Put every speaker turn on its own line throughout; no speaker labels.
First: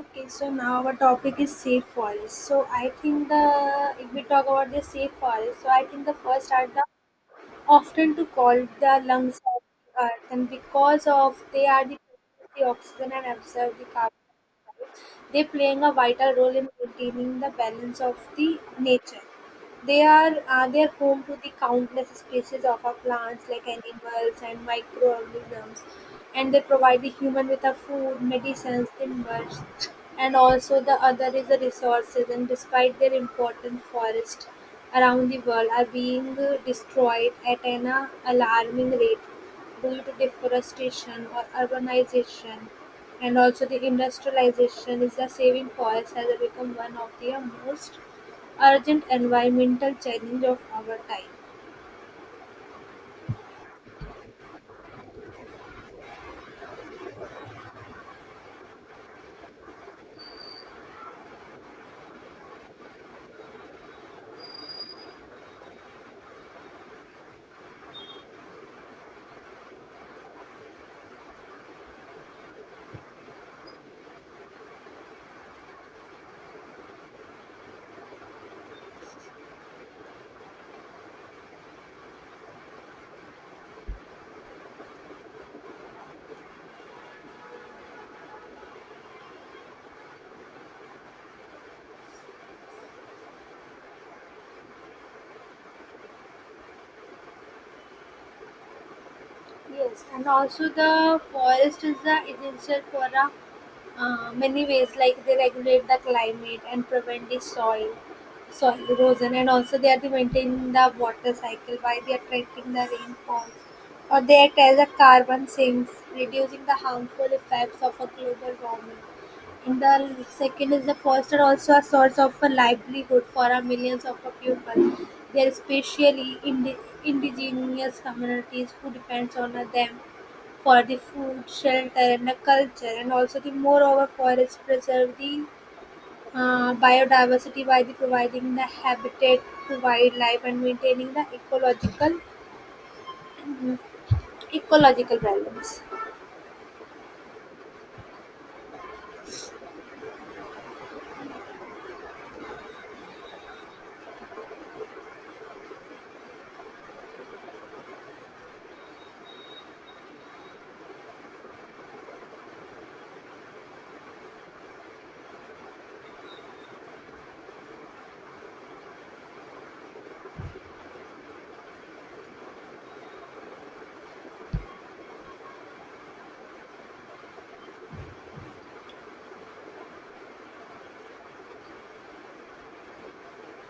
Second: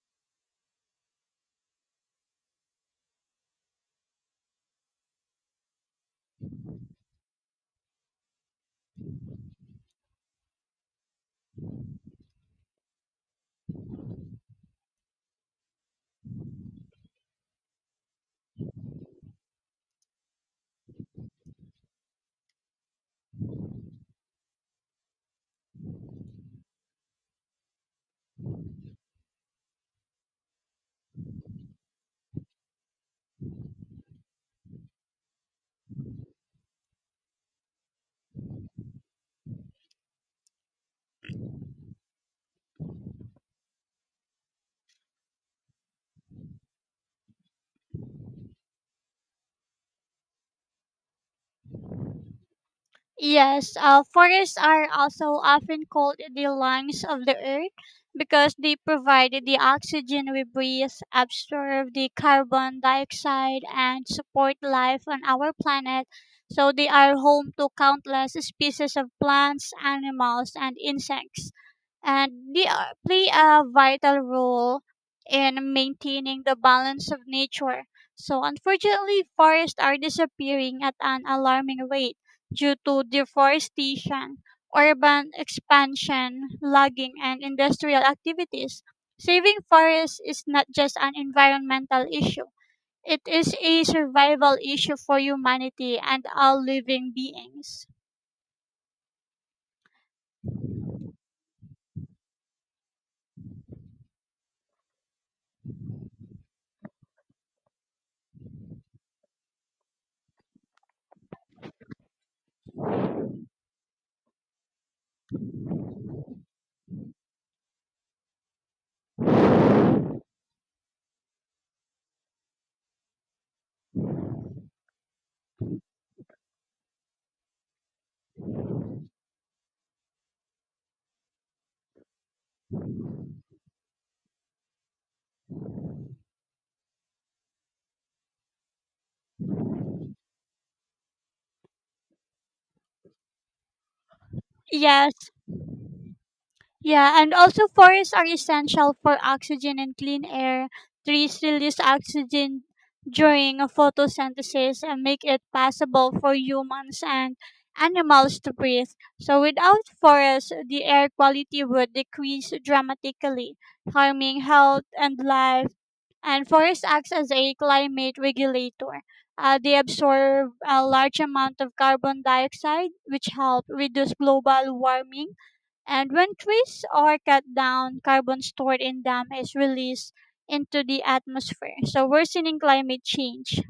Okay, so now our topic is safe forest. So I think the if we talk about the safe forest, so I think the first are the often to call the lungs of the earth, and because of they are the oxygen and absorb the carbon dioxide, they playing a vital role in maintaining the balance of the nature. They are home to the countless species of our plants like animals and microorganisms, and they provide the human with a food, medicines, timbers, and also the other is the resources. And despite their importance, forests around the world are being destroyed at an alarming rate due to deforestation or urbanization and also the industrialization is the saving forests has become one of the most urgent environmental challenge of our time.
Yes, forests are also often called the lungs of the earth because they provide the oxygen we breathe, absorb the carbon dioxide, and support life on our planet. So they are home to countless species of plants, animals, and insects and play a vital role in maintaining the balance of nature. So, unfortunately, forests are disappearing at an alarming rate due to deforestation, urban expansion, logging, and industrial activities. Saving forests is not just an environmental issue. It is a survival issue for humanity and all living beings.
Yes, and also the forest is the essential for a many ways like they regulate the climate and prevent the soil erosion and also they are the maintaining the water cycle by they are tracking the rainfalls or they act as a carbon sinks reducing the harmful effects of a global warming. And the second is the forests are also a source of a livelihood for a millions of a people. They are especially indigenous communities who depends on them for the food, shelter, and the culture. And also the moreover forests preserve the biodiversity by the providing the habitat to wildlife and maintaining the ecological
Yes.
balance.
Yeah, and also forests are essential for oxygen and clean air. Trees release oxygen during a photosynthesis and make it possible for humans and animals to breathe. So without forests, the air quality would decrease dramatically, harming health and life. And forests acts as a climate regulator. They absorb a large amount of carbon dioxide, which help reduce global warming, and when trees are cut down, carbon stored in them is released into the atmosphere, so worsening climate change.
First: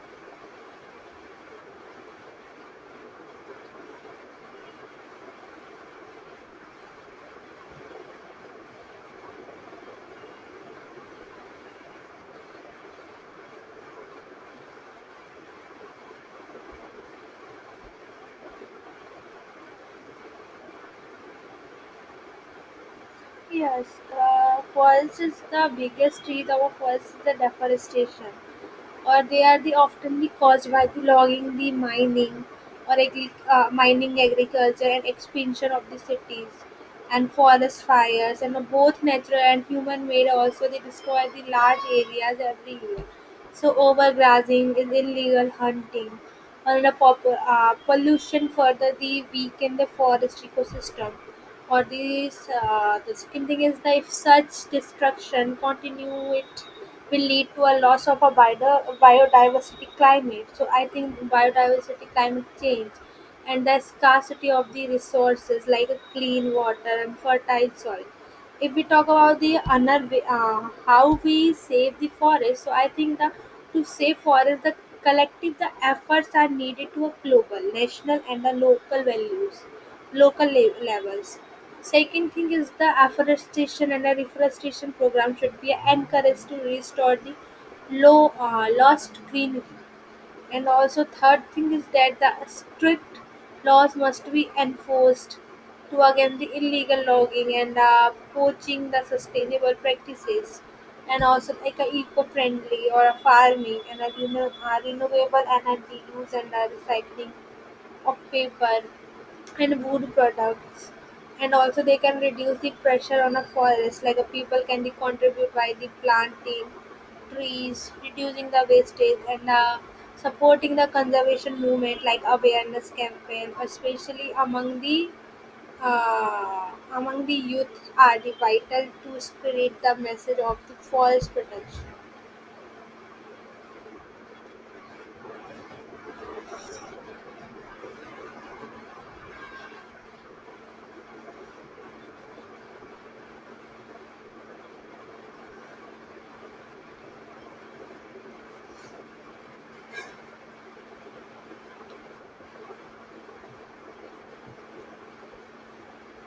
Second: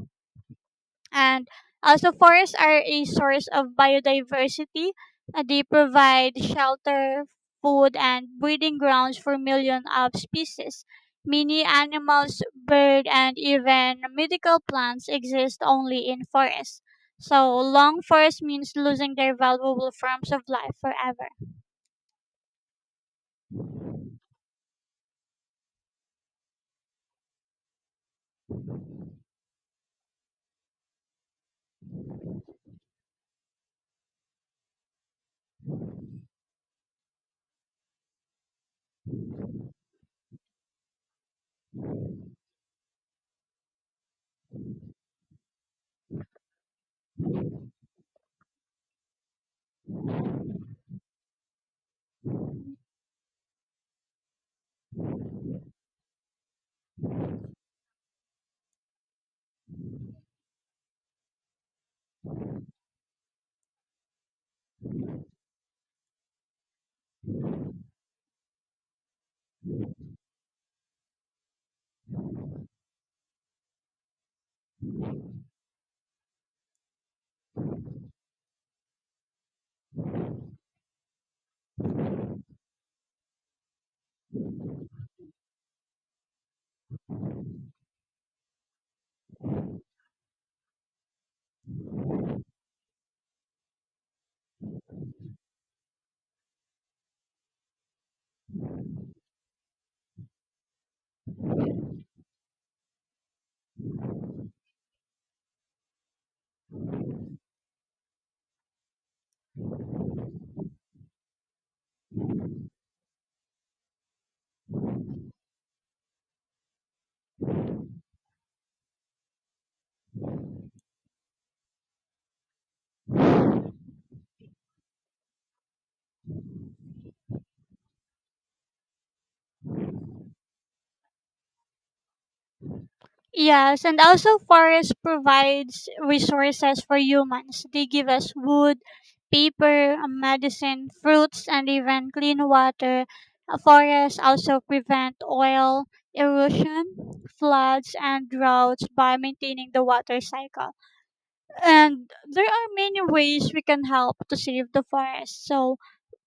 And also, forests are a source of biodiversity. They provide shelter, food, and breeding grounds for millions of species. Many animals, birds, and even medical plants exist only in forests. So, long forests means losing their valuable forms of life forever.
Yes, forest is the biggest threat of forest is the deforestation, or they are the oftenly caused by the logging, the mining, or mining, agriculture, and expansion of the cities, and forest fires, and both natural and human-made. Also, they destroy the large areas every year. So, overgrazing is illegal hunting, and the pollution further the weaken the forest ecosystem. Or these, the second thing is that if such destruction continue, it will lead to a loss of a biodiversity climate. So I think biodiversity climate change and the scarcity of the resources like a clean water and fertile soil. If we talk about the another way, how we save the forest, so I think the to save forest, the collective the efforts are needed to a global, national, and the local values, local levels. Second thing is the afforestation and the reforestation program should be encouraged to restore the lost greenery. And also third thing is that the strict laws must be enforced to against the illegal logging and poaching the sustainable practices, and also like a eco-friendly or a farming and a renewable energy use and recycling of paper and wood products, and also they can reduce the pressure on a forest like a people can contribute by the planting trees, reducing the wastage and supporting the conservation movement like awareness campaign especially among the among the youth are the vital to spread the message of the forest protection.
Yes, and also forest provides resources for humans. They give us wood, paper, medicine, fruits, and even clean water. Forests also prevent oil erosion, floods, and droughts by maintaining the water cycle. And there are many ways we can help to save the forest. So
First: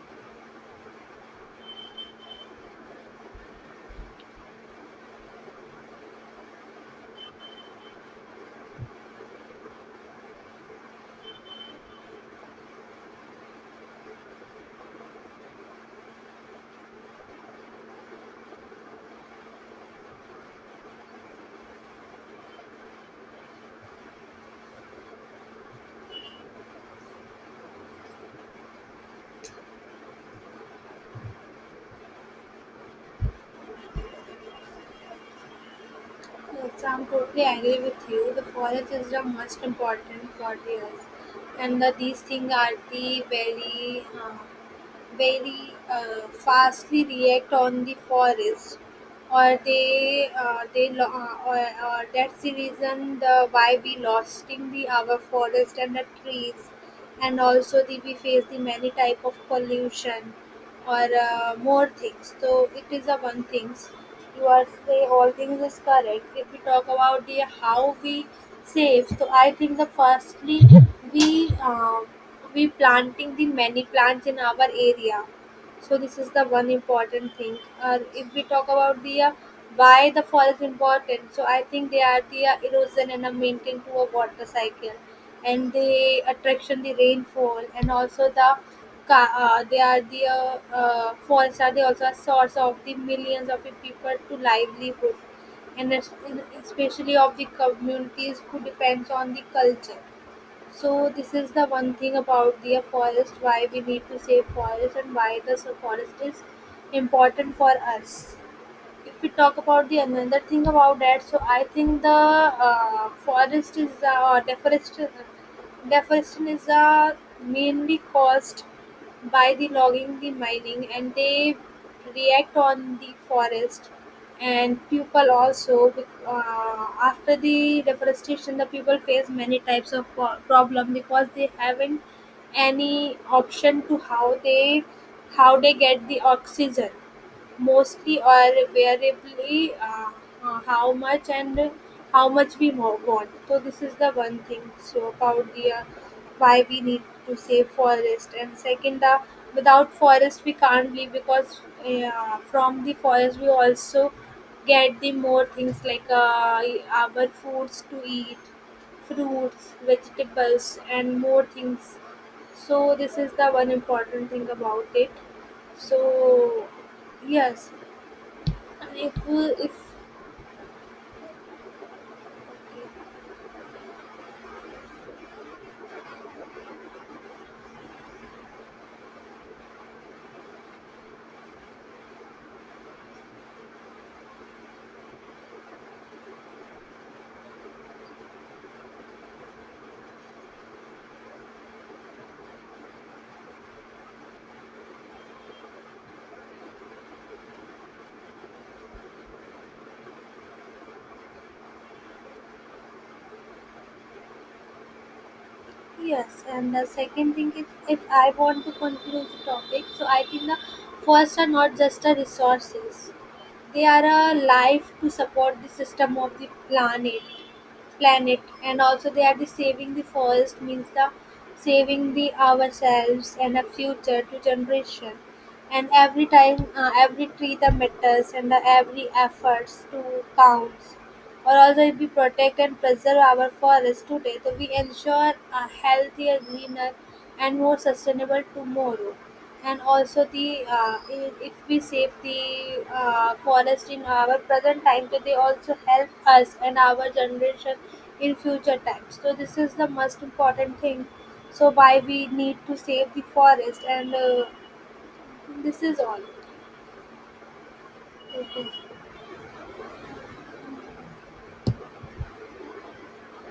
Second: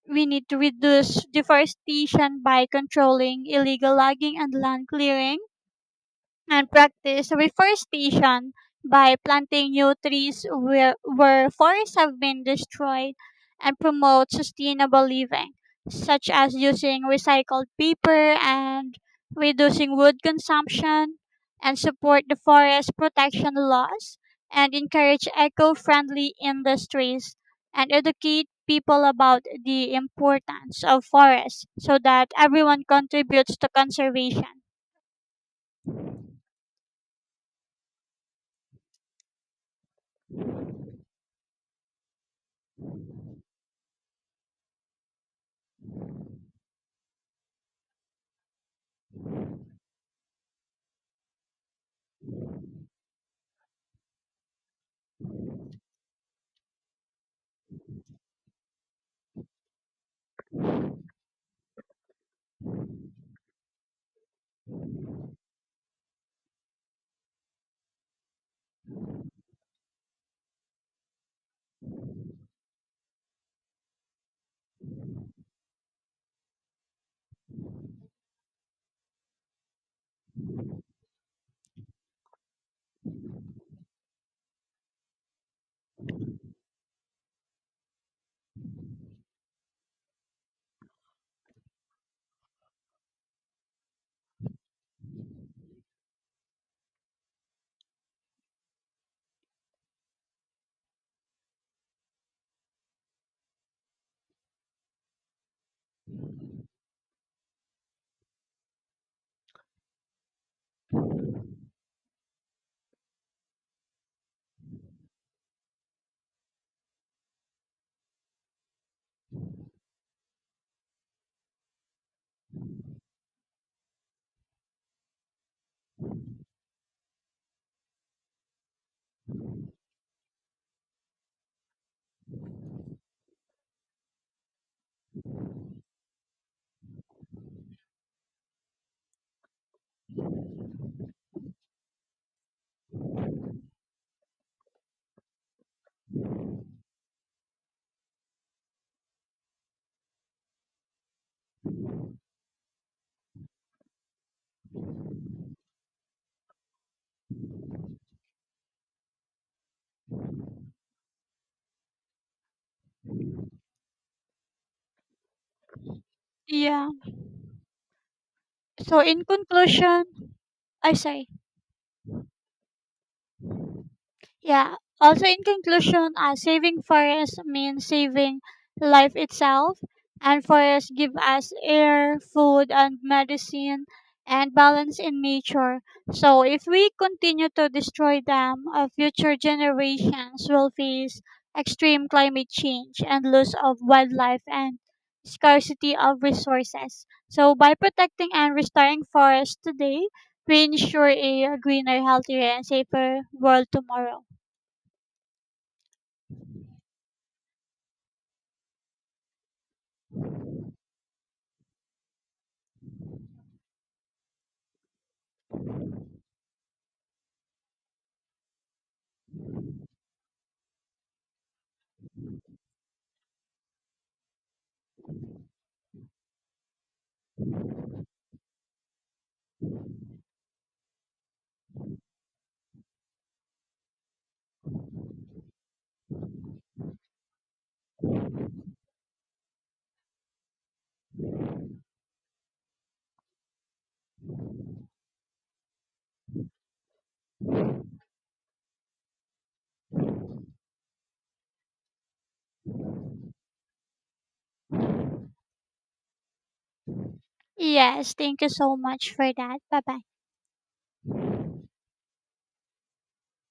we need to reduce deforestation by controlling illegal logging and land clearing and practice reforestation by planting new trees where forests have been destroyed and promote sustainable living, such as using recycled paper and reducing wood consumption, and support the forest protection laws and encourage eco friendly industries and educate people about the importance of forests so that everyone contributes to conservation.
Yes, I'm totally agree with you. The forest is the most important for us, and the, these things are the very, fastly react on the forest, or or that's the reason the why we losting the our forest and the trees, and also the, we face the many type of pollution or more things. So it is a one things. You are say all things is correct. If we talk about the how we save, so I think the firstly we uh, we planting the many plants in our area. So this is the one important thing. If we talk about the why the forest important, so I think they are the erosion and a maintain to a water cycle, and they attraction the rainfall and also the ca- they are the forests are the also a source of the millions of the people to livelihood and especially of the communities who depends on the culture. So this is the one thing about the forest, why we need to save forest, and why the forest is important for us. If we talk about the another thing about that, so I think the forest is deforestation. Deforestation is mainly caused by the logging, the mining, and they react on the forest and people also. After the deforestation, the people face many types of problem because they haven't any option to how they get the oxygen mostly or variably how much and how much we want. So this is the one thing. So about the why we need to save forest, and second the without forest we can't live because from the forest we also get the more things like our foods to eat, fruits, vegetables, and more things. So this is the one important thing about it. So
Yeah.
yes, and
So in
if
conclusion I say. Yeah. Also, in conclusion, saving forests means saving life itself, and forests give us air, food, and medicine, and balance in nature. So, if we continue to destroy them, future generations will face extreme climate change and loss of wildlife and scarcity of resources. So, by protecting and restoring forests today, we ensure a greener, healthier, and safer world tomorrow.
yes, and the second thing is if I want to conclude the topic, so I think the first are not just a resources; they are a life to support the system of the planet, and also they are the saving the forest means the saving the ourselves and a future to generation. And every time, every tree that matters, and the every efforts to counts. Or also, if we protect and preserve our forests today, so we ensure a healthier, greener, and more sustainable tomorrow. And also, the if we save the forest in our present time, so they also help us and our generation in future times. So this is the most important thing. So why we need to save the forest, and this is all.
Yes, thank you so
Okay.
much for that. Bye bye.